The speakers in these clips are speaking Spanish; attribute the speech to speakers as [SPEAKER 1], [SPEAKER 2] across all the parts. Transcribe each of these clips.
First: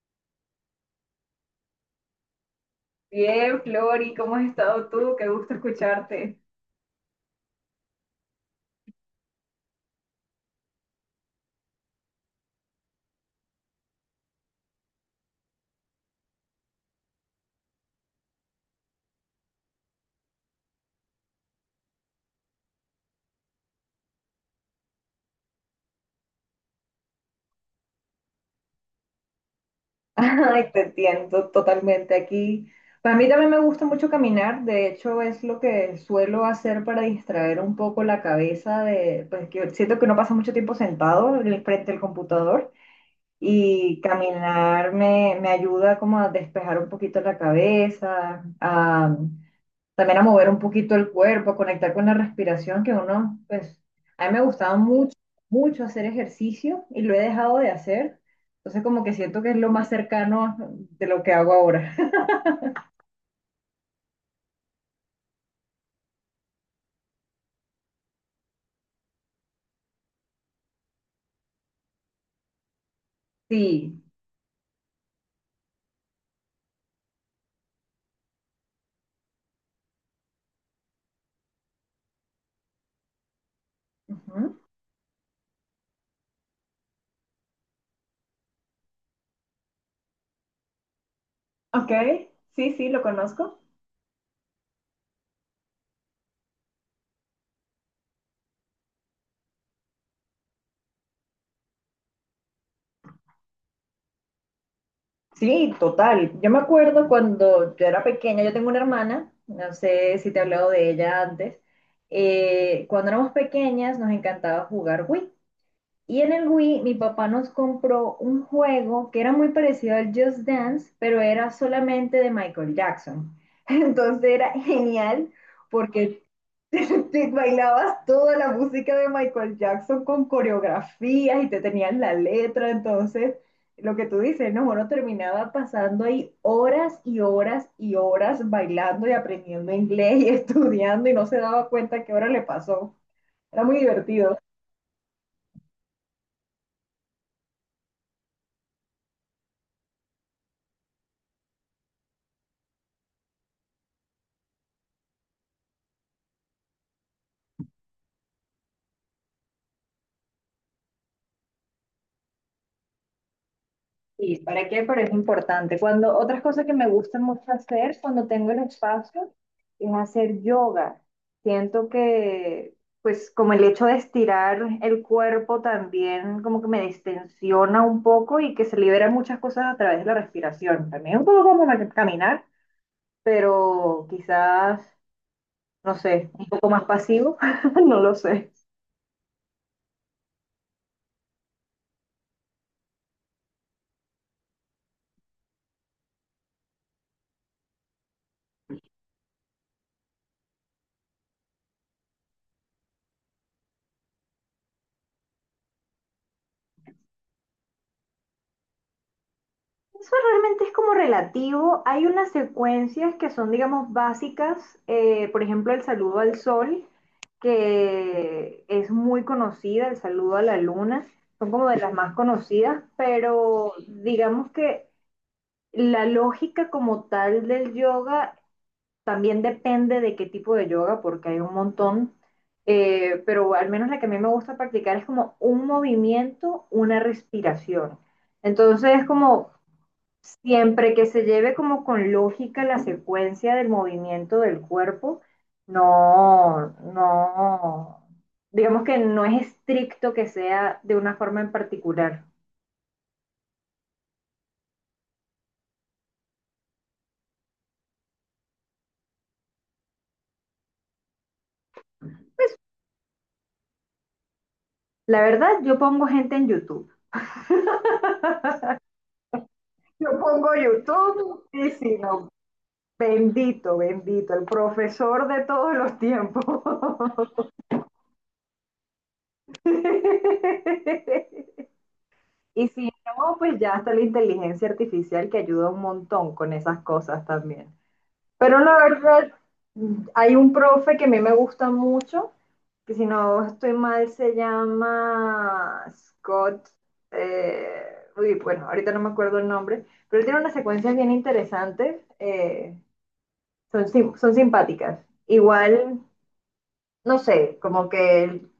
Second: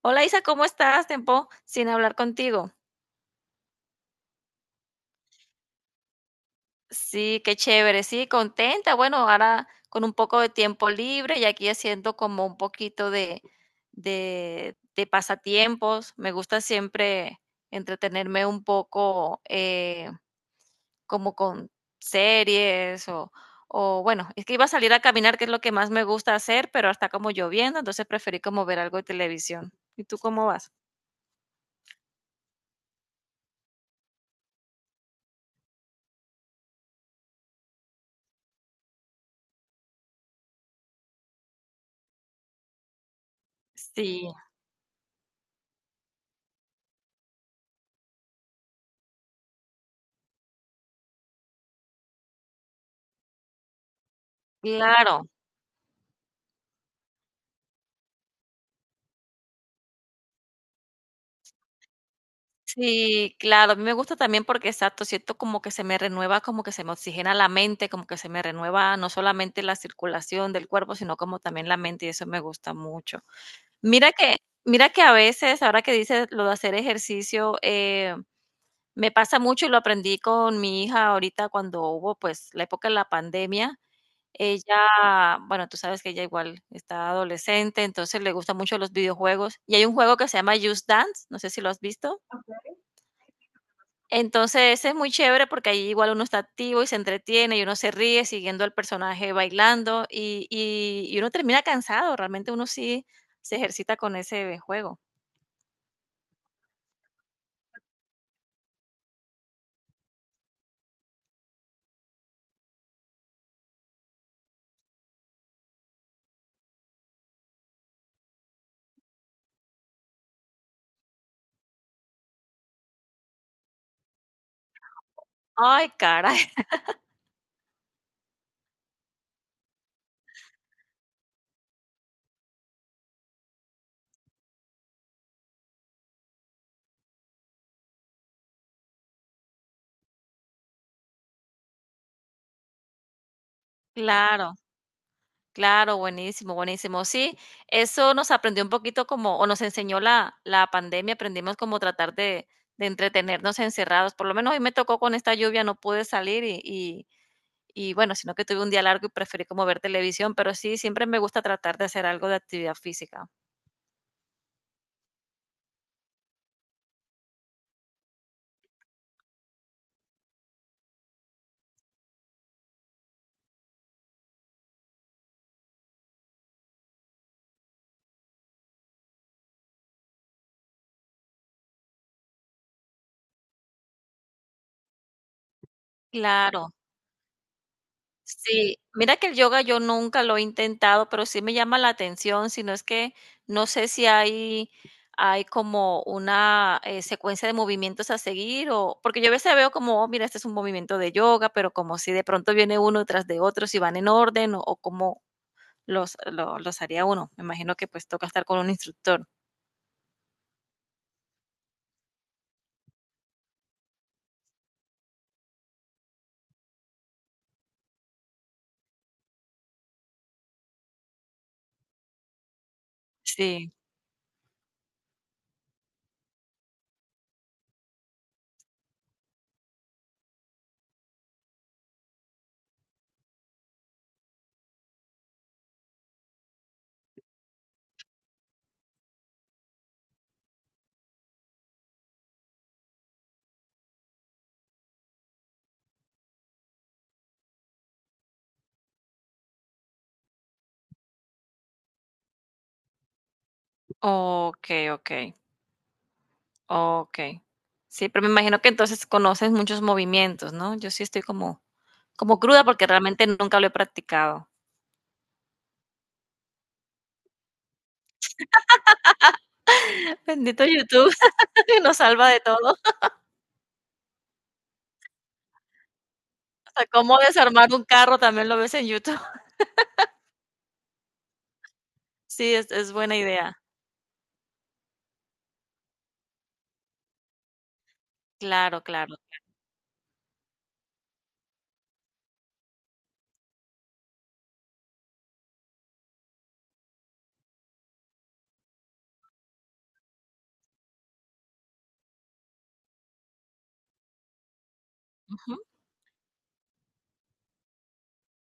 [SPEAKER 1] Hola Isa, ¿cómo estás? Tiempo sin hablar contigo.
[SPEAKER 2] Bien, Flori, ¿cómo has estado tú? Qué gusto escucharte.
[SPEAKER 1] Sí, qué chévere, sí, contenta. Bueno, ahora con un poco de tiempo libre y aquí haciendo como un poquito de pasatiempos. Me gusta siempre entretenerme un poco como con series o bueno, es que iba a salir a caminar, que es lo que más me gusta hacer, pero está como lloviendo, entonces preferí como ver algo de televisión. ¿Y tú cómo vas?
[SPEAKER 2] Ay, te entiendo totalmente aquí. Para mí también me gusta mucho caminar, de hecho es lo que suelo hacer para distraer un poco la cabeza pues que siento que uno pasa mucho tiempo sentado en el frente del computador y
[SPEAKER 1] Sí,
[SPEAKER 2] caminar me ayuda como a despejar un poquito la cabeza. También a mover un poquito el cuerpo, a conectar con la respiración, que uno, pues, a mí me gustaba mucho,
[SPEAKER 1] claro.
[SPEAKER 2] mucho hacer ejercicio y lo he dejado de hacer. Entonces como que siento que es lo más cercano de lo que hago ahora.
[SPEAKER 1] Sí, claro, a mí me gusta también porque, exacto, siento como que se me renueva, como que se me oxigena la mente, como que se me renueva no solamente la circulación del cuerpo, sino como también la mente, y eso me gusta mucho.
[SPEAKER 2] Sí.
[SPEAKER 1] Mira que mira que a veces, ahora que dices lo de hacer ejercicio, me pasa mucho, y lo aprendí con mi hija ahorita cuando hubo, pues, la época de la pandemia.
[SPEAKER 2] Ujú.
[SPEAKER 1] Ella, bueno, tú sabes que ella igual está adolescente, entonces le gustan mucho los videojuegos, y hay un juego que se llama Just Dance, no sé si lo has
[SPEAKER 2] Ok,
[SPEAKER 1] visto.
[SPEAKER 2] sí, sí, lo conozco.
[SPEAKER 1] Entonces es muy chévere porque ahí igual uno está activo y se entretiene y uno se ríe siguiendo al personaje bailando y uno termina cansado, realmente uno sí se ejercita con ese juego.
[SPEAKER 2] Sí, total. Yo me acuerdo cuando yo era pequeña, yo tengo una hermana, no sé si te he hablado de ella antes. Cuando éramos pequeñas nos encantaba jugar Wii. Y en el Wii mi papá nos compró un juego que era muy parecido al Just Dance, pero era solamente de Michael Jackson. Entonces era genial
[SPEAKER 1] Ay,
[SPEAKER 2] porque
[SPEAKER 1] caray,
[SPEAKER 2] te bailabas toda la música de Michael Jackson con coreografías y te tenías la letra. Entonces, lo que tú dices, no, bueno, terminaba pasando ahí horas y horas y horas bailando y aprendiendo inglés y estudiando y no se daba cuenta qué hora le pasó. Era muy divertido.
[SPEAKER 1] claro, claro, buenísimo, buenísimo. Sí, eso nos aprendió un poquito como, o nos enseñó la pandemia, aprendimos como tratar de entretenernos encerrados. Por lo menos hoy me tocó con esta lluvia, no pude salir y bueno, sino que tuve un día largo y preferí como ver televisión, pero sí, siempre me gusta tratar de hacer algo de actividad física.
[SPEAKER 2] Sí, ¿para qué? Pero es importante. Cuando otras cosas que me gusta mucho hacer cuando tengo el espacio es hacer yoga. Siento que, pues, como el hecho de estirar el cuerpo también como que me distensiona un poco y que se liberan muchas cosas a través de la respiración. También un poco como caminar, pero quizás, no sé, un poco
[SPEAKER 1] Claro.
[SPEAKER 2] más pasivo. No lo sé.
[SPEAKER 1] Sí, mira que el yoga yo nunca lo he intentado, pero sí me llama la atención, sino es que no sé si hay, hay como una secuencia de movimientos a seguir o porque yo a veces veo como, oh, mira, este es un movimiento de yoga, pero como si de pronto viene uno tras de otro, si van en orden o cómo los haría uno. Me imagino que pues toca estar con un instructor.
[SPEAKER 2] Eso realmente es como relativo. Hay unas secuencias que son, digamos, básicas. Por ejemplo, el saludo al sol, que es muy conocida, el saludo a la luna, son como de las más conocidas, pero
[SPEAKER 1] Sí,
[SPEAKER 2] digamos que la lógica como tal del yoga también depende de qué tipo de yoga, porque hay un montón. Pero al menos la que a mí me gusta practicar es como un movimiento, una respiración. Entonces, es como siempre que se lleve como con lógica la secuencia del movimiento del cuerpo. No, no, digamos que no es estricto que sea de una forma en particular.
[SPEAKER 1] ok, ok. Okey. Sí, pero me imagino que entonces conoces muchos movimientos, ¿no? Yo sí estoy como cruda porque realmente nunca lo he practicado.
[SPEAKER 2] La verdad, yo pongo gente en YouTube. Yo pongo
[SPEAKER 1] Bendito YouTube,
[SPEAKER 2] YouTube y si
[SPEAKER 1] nos
[SPEAKER 2] no,
[SPEAKER 1] salva de todo.
[SPEAKER 2] bendito, bendito, el profesor de todos los tiempos.
[SPEAKER 1] Hasta cómo desarmar un carro también lo ves en YouTube. Sí,
[SPEAKER 2] Y
[SPEAKER 1] es
[SPEAKER 2] si
[SPEAKER 1] es buena
[SPEAKER 2] no,
[SPEAKER 1] idea.
[SPEAKER 2] pues ya está la inteligencia artificial que ayuda un montón con esas cosas también. Pero la
[SPEAKER 1] Claro, claro.
[SPEAKER 2] verdad, hay un profe que a mí me gusta mucho, que si no estoy mal se llama Scott. eh, Uy, bueno, ahorita no me acuerdo el nombre, pero él tiene unas secuencias bien interesantes, son simpáticas.
[SPEAKER 1] Ujú,
[SPEAKER 2] Igual, no sé, como que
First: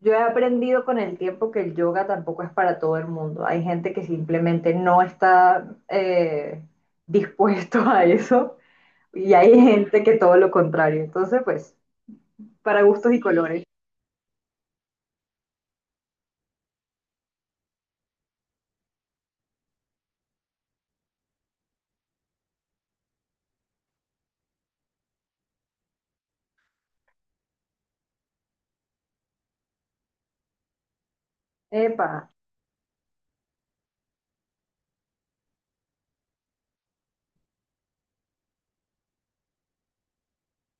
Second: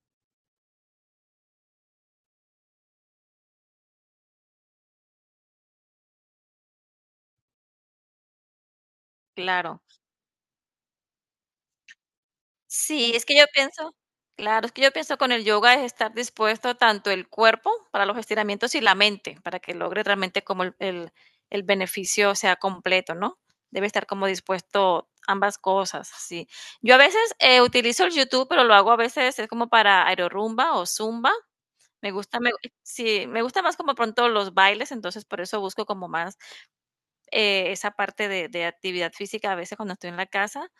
[SPEAKER 2] yo he aprendido con el tiempo que el yoga tampoco es para todo el mundo. Hay gente que simplemente no está dispuesto a eso. Y hay
[SPEAKER 1] claro.
[SPEAKER 2] gente que todo lo contrario. Entonces, pues, para
[SPEAKER 1] Sí,
[SPEAKER 2] gustos y
[SPEAKER 1] es que yo
[SPEAKER 2] colores.
[SPEAKER 1] pienso claro, es que yo pienso con el yoga es estar dispuesto tanto el cuerpo para los estiramientos y la mente, para que logre realmente como el beneficio sea completo, ¿no? Debe estar como dispuesto ambas cosas, sí. Yo a veces, utilizo el YouTube, pero lo hago a veces, es como para aerorumba o zumba.
[SPEAKER 2] Epa.
[SPEAKER 1] Me gusta me sí, me gusta más como pronto los bailes, entonces por eso busco como más, esa parte de actividad física a veces cuando estoy en la casa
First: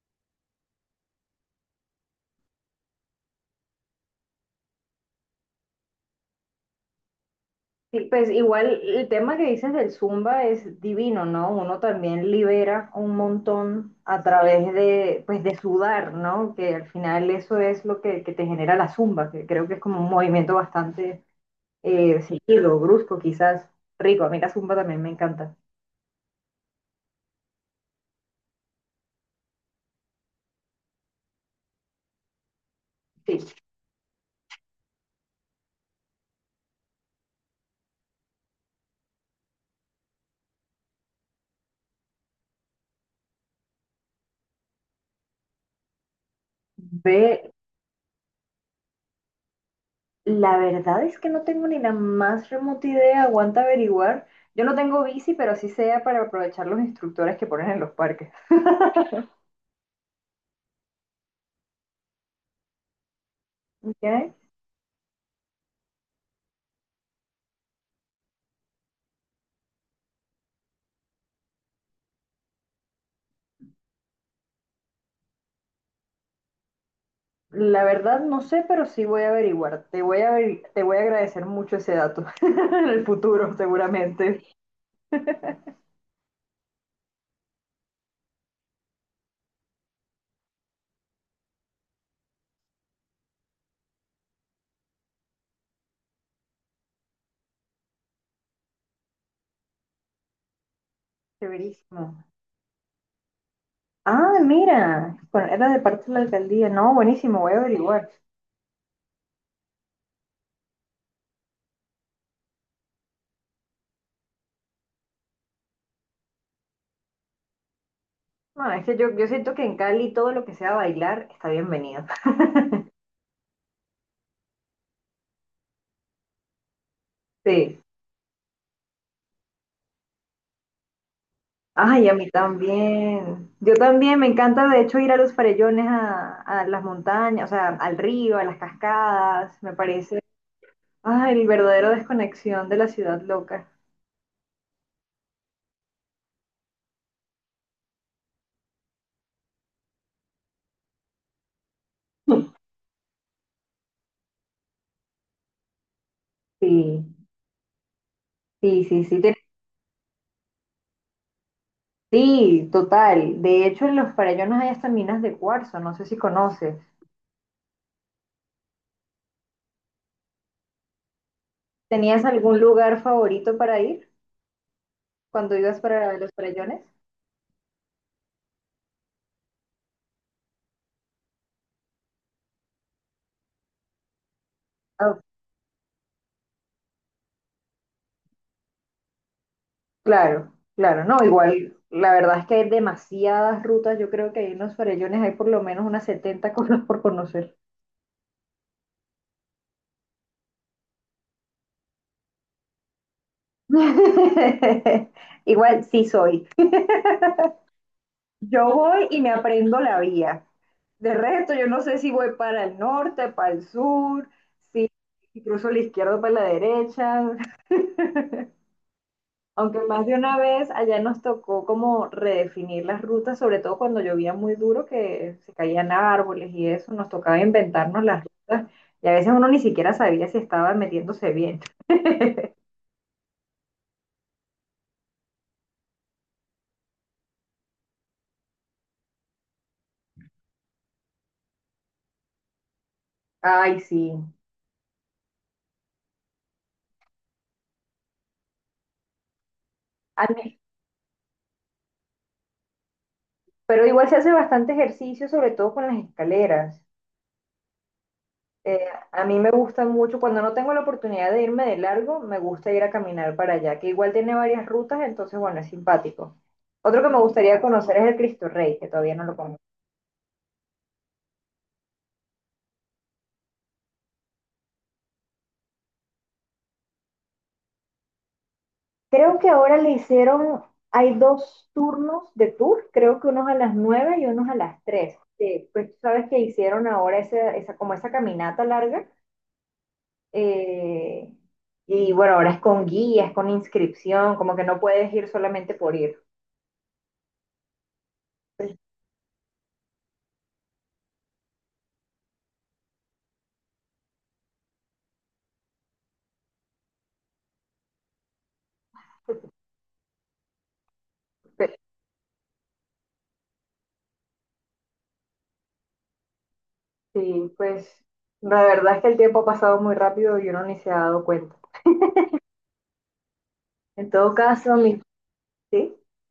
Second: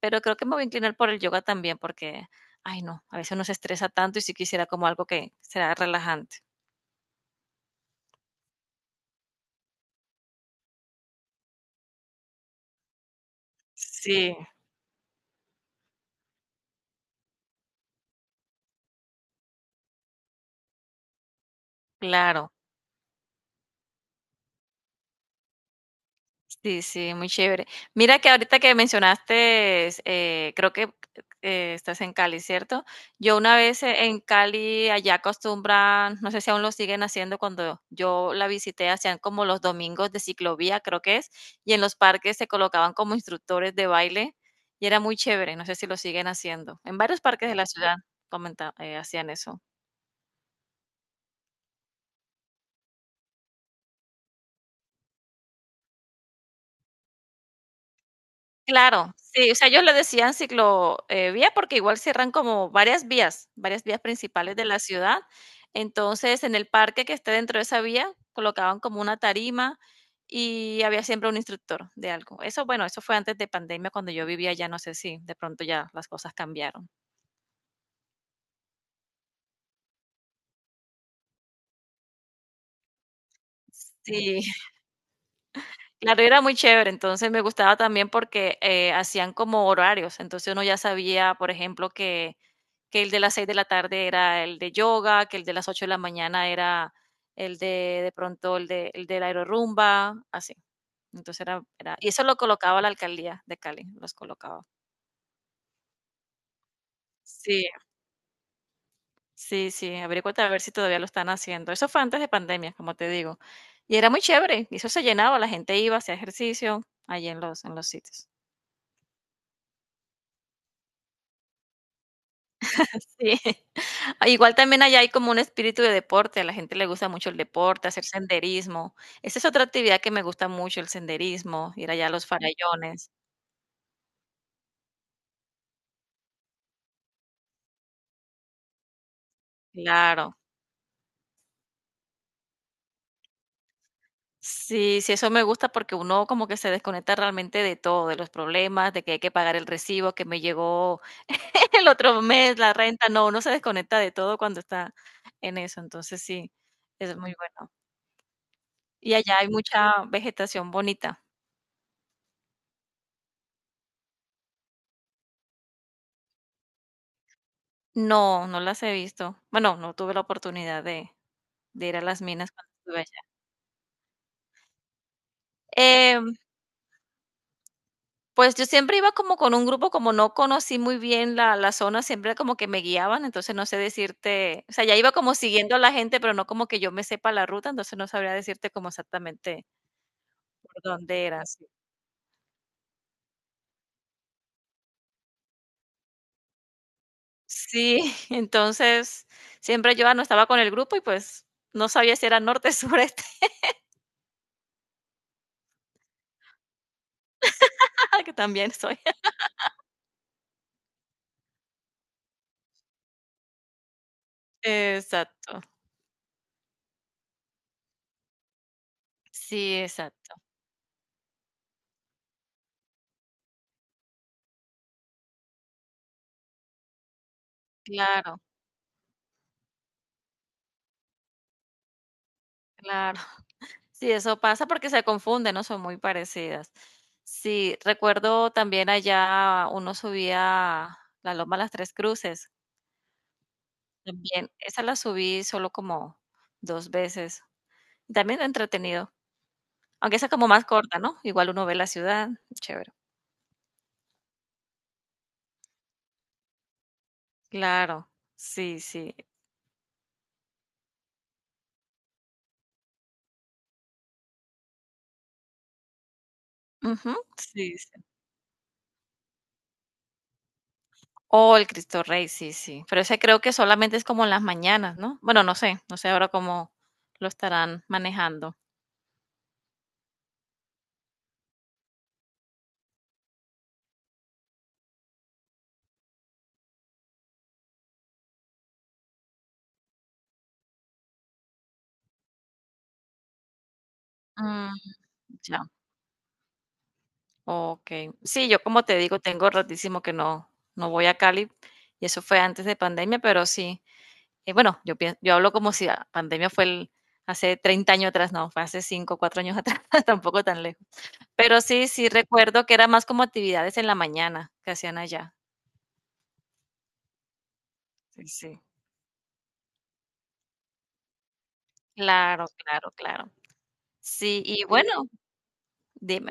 [SPEAKER 1] pero creo que me voy a inclinar por el yoga también porque, ay no, a veces uno se estresa tanto y sí quisiera como algo que sea relajante.
[SPEAKER 2] Sí, pues igual el tema que dices del Zumba es divino, ¿no? Uno también libera un montón a
[SPEAKER 1] Sí,
[SPEAKER 2] través de, pues, de sudar, ¿no? Que al final eso es lo que te genera la Zumba, que creo que es como un movimiento bastante
[SPEAKER 1] claro.
[SPEAKER 2] seguido, brusco, quizás rico. A mí la Zumba también me encanta.
[SPEAKER 1] Sí, sí, muy chévere. Mira que ahorita que mencionaste, creo que estás en Cali, ¿cierto? Yo
[SPEAKER 2] Sí.
[SPEAKER 1] una vez en Cali, allá acostumbran, no sé si aún lo siguen haciendo, cuando yo la visité, hacían como los domingos de ciclovía, creo que es, y en los parques se colocaban como instructores de baile y era muy chévere, no sé si lo siguen haciendo. En varios parques
[SPEAKER 2] Ve,
[SPEAKER 1] de la ciudad hacían eso.
[SPEAKER 2] la verdad es que no tengo ni la más remota idea, aguanta averiguar. Yo no tengo bici, pero sí sea para aprovechar los instructores que ponen en los parques.
[SPEAKER 1] Claro, sí, o sea, ellos le decían ciclo, vía, porque igual cierran como varias vías
[SPEAKER 2] ¿Ok?
[SPEAKER 1] principales de la ciudad. Entonces, en el parque que esté dentro de esa vía, colocaban como una tarima y había siempre un instructor de algo. Eso, bueno, eso fue antes de pandemia, cuando yo vivía allá, no sé si de pronto ya las cosas cambiaron.
[SPEAKER 2] La verdad no sé, pero sí voy a averiguar. Te voy a agradecer mucho ese dato en el futuro,
[SPEAKER 1] Sí.
[SPEAKER 2] seguramente.
[SPEAKER 1] Claro, era muy chévere, entonces me gustaba también porque, hacían como horarios, entonces uno ya sabía, por ejemplo, que el de las 6 de la tarde era el de yoga, que el de las 8 de la mañana era el de pronto el de el del la aerorumba, así. Entonces era y
[SPEAKER 2] Severísimo.
[SPEAKER 1] eso lo colocaba la alcaldía de Cali, los
[SPEAKER 2] Ah,
[SPEAKER 1] colocaba.
[SPEAKER 2] mira, bueno, era de parte de la alcaldía. No, buenísimo, voy a
[SPEAKER 1] Sí,
[SPEAKER 2] averiguar.
[SPEAKER 1] sí, sí, averíguate a ver si todavía lo están haciendo. Eso fue antes de pandemia, como te digo, y era muy chévere, y eso se llenaba, la gente iba, hacía ejercicio allí en los sitios.
[SPEAKER 2] No, es que yo siento que en Cali todo lo que sea bailar está bienvenido.
[SPEAKER 1] Sí. Igual también allá hay como un espíritu de deporte, a la gente le gusta mucho el
[SPEAKER 2] Sí.
[SPEAKER 1] deporte, hacer senderismo. Esa es otra actividad que me gusta mucho, el senderismo, ir allá
[SPEAKER 2] Ay,
[SPEAKER 1] a
[SPEAKER 2] a
[SPEAKER 1] los
[SPEAKER 2] mí
[SPEAKER 1] farallones.
[SPEAKER 2] también. Yo también, me encanta de hecho ir a los farellones, a las montañas, o sea, al río, a las cascadas. Me parece,
[SPEAKER 1] Claro.
[SPEAKER 2] ay, el verdadero desconexión de la ciudad loca.
[SPEAKER 1] Sí, sí, eso me gusta porque uno como que se desconecta realmente de todo, de los problemas, de que hay que pagar el recibo que me llegó el otro mes, la renta. No, uno se desconecta de todo cuando está en eso. Entonces sí,
[SPEAKER 2] Sí,
[SPEAKER 1] es muy bueno.
[SPEAKER 2] sí, sí,
[SPEAKER 1] Y
[SPEAKER 2] sí,
[SPEAKER 1] allá hay mucha vegetación bonita.
[SPEAKER 2] sí, total. De hecho, en los farellones hay hasta minas de cuarzo, no sé si conoces.
[SPEAKER 1] No, no las he visto. Bueno, no tuve la oportunidad de ir a las
[SPEAKER 2] ¿Tenías
[SPEAKER 1] minas
[SPEAKER 2] algún
[SPEAKER 1] cuando estuve
[SPEAKER 2] lugar
[SPEAKER 1] allá.
[SPEAKER 2] favorito para ir cuando ibas para los
[SPEAKER 1] Em,
[SPEAKER 2] farellones?
[SPEAKER 1] pues, yo siempre iba como con un grupo, como no conocí muy bien la zona, siempre como que me guiaban, entonces no sé decirte, o sea, ya iba como siguiendo a la gente, pero no como que yo me sepa la ruta, entonces no sabría decirte como exactamente
[SPEAKER 2] Claro,
[SPEAKER 1] por
[SPEAKER 2] claro, no,
[SPEAKER 1] dónde era, sí.
[SPEAKER 2] igual, la verdad es que hay demasiadas rutas, yo creo que ahí en los farellones hay por lo menos unas 70 cosas por conocer.
[SPEAKER 1] Sí, entonces siempre yo, ah, no estaba con el grupo y, pues, no sabía si era norte, sureste,
[SPEAKER 2] Igual sí soy.
[SPEAKER 1] que
[SPEAKER 2] Yo
[SPEAKER 1] también soy.
[SPEAKER 2] voy y me aprendo la vía. De resto, yo no sé si voy para el norte, para el sur, si si
[SPEAKER 1] Exacto.
[SPEAKER 2] cruzo la izquierda o para la derecha. Aunque
[SPEAKER 1] Sí,
[SPEAKER 2] más de
[SPEAKER 1] exacto.
[SPEAKER 2] una vez allá nos tocó como redefinir las rutas, sobre todo cuando llovía muy duro, que se caían árboles y eso, nos tocaba inventarnos las
[SPEAKER 1] Claro,
[SPEAKER 2] rutas y a veces uno ni siquiera sabía si estaba metiéndose bien.
[SPEAKER 1] claro. Sí, eso pasa porque se confunden, ¿no? Son muy parecidas. Sí, recuerdo también allá uno subía la Loma Las Tres Cruces.
[SPEAKER 2] Ay, sí.
[SPEAKER 1] También esa la subí solo como 2 veces. También entretenido. Aunque
[SPEAKER 2] A
[SPEAKER 1] esa como
[SPEAKER 2] mí-
[SPEAKER 1] más corta, ¿no? Igual uno ve la ciudad. Chévere.
[SPEAKER 2] Pero igual se hace bastante ejercicio, sobre todo con las escaleras.
[SPEAKER 1] Claro. Sí,
[SPEAKER 2] Eh,
[SPEAKER 1] sí.
[SPEAKER 2] a mí me gusta mucho, cuando no tengo la oportunidad de irme de largo, me gusta ir a caminar para allá, que igual tiene varias rutas, entonces, bueno, es simpático. Otro que
[SPEAKER 1] Ujú,
[SPEAKER 2] me gustaría
[SPEAKER 1] sí, sí.
[SPEAKER 2] conocer es el Cristo Rey, que todavía no lo conozco.
[SPEAKER 1] Oh, el Cristo Rey, sí, sí. Pero ese creo que solamente es como en las mañanas, ¿no? Bueno, no sé. No sé ahora cómo lo estarán manejando.
[SPEAKER 2] Creo que ahora le hicieron, hay dos turnos de tour, creo que unos a las 9 y unos a las 3. Pues tú sabes que hicieron ahora esa, como esa caminata larga. eh, y bueno, ahora es con guías, con inscripción, como que
[SPEAKER 1] Mm,
[SPEAKER 2] no puedes ir
[SPEAKER 1] ya.
[SPEAKER 2] solamente por ir.
[SPEAKER 1] Okey. Sí, yo
[SPEAKER 2] Pues,
[SPEAKER 1] como te digo, tengo ratísimo que no voy a Cali, y eso fue antes de pandemia, pero sí, bueno, yo hablo como si la pandemia fue el hace 30 años atrás, no, fue hace 5 o 4 años atrás, tampoco tan lejos. Pero
[SPEAKER 2] pe-
[SPEAKER 1] sí, sí recuerdo que era más como actividades en la mañana que hacían allá.
[SPEAKER 2] sí, pues
[SPEAKER 1] Sí, sí.
[SPEAKER 2] la verdad es que el tiempo ha pasado muy rápido y uno ni se ha dado cuenta.
[SPEAKER 1] Claro, claro, claro.
[SPEAKER 2] En todo
[SPEAKER 1] Sí, y
[SPEAKER 2] caso,
[SPEAKER 1] bueno,
[SPEAKER 2] mi... ¿Sí?
[SPEAKER 1] dime.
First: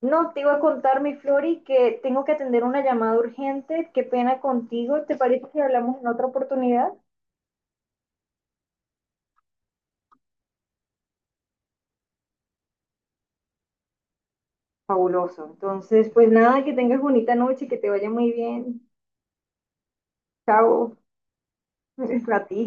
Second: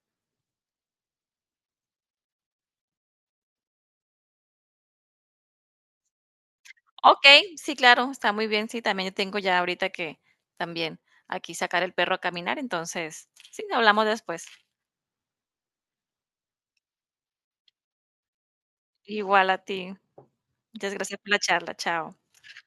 [SPEAKER 2] No, te iba a contar, mi Flori, que tengo que atender una llamada urgente. Qué pena contigo. ¿Te parece que hablamos en otra oportunidad?
[SPEAKER 1] Okey, sí, claro, está muy bien. Sí, también yo tengo ya ahorita que también aquí sacar el perro a caminar, entonces, sí, hablamos después.
[SPEAKER 2] Fabuloso. Entonces, pues nada, que tengas bonita noche, que te vaya muy bien.
[SPEAKER 1] Igual a ti. Muchas
[SPEAKER 2] Chao.
[SPEAKER 1] gracias por la charla. Chao.
[SPEAKER 2] A ti.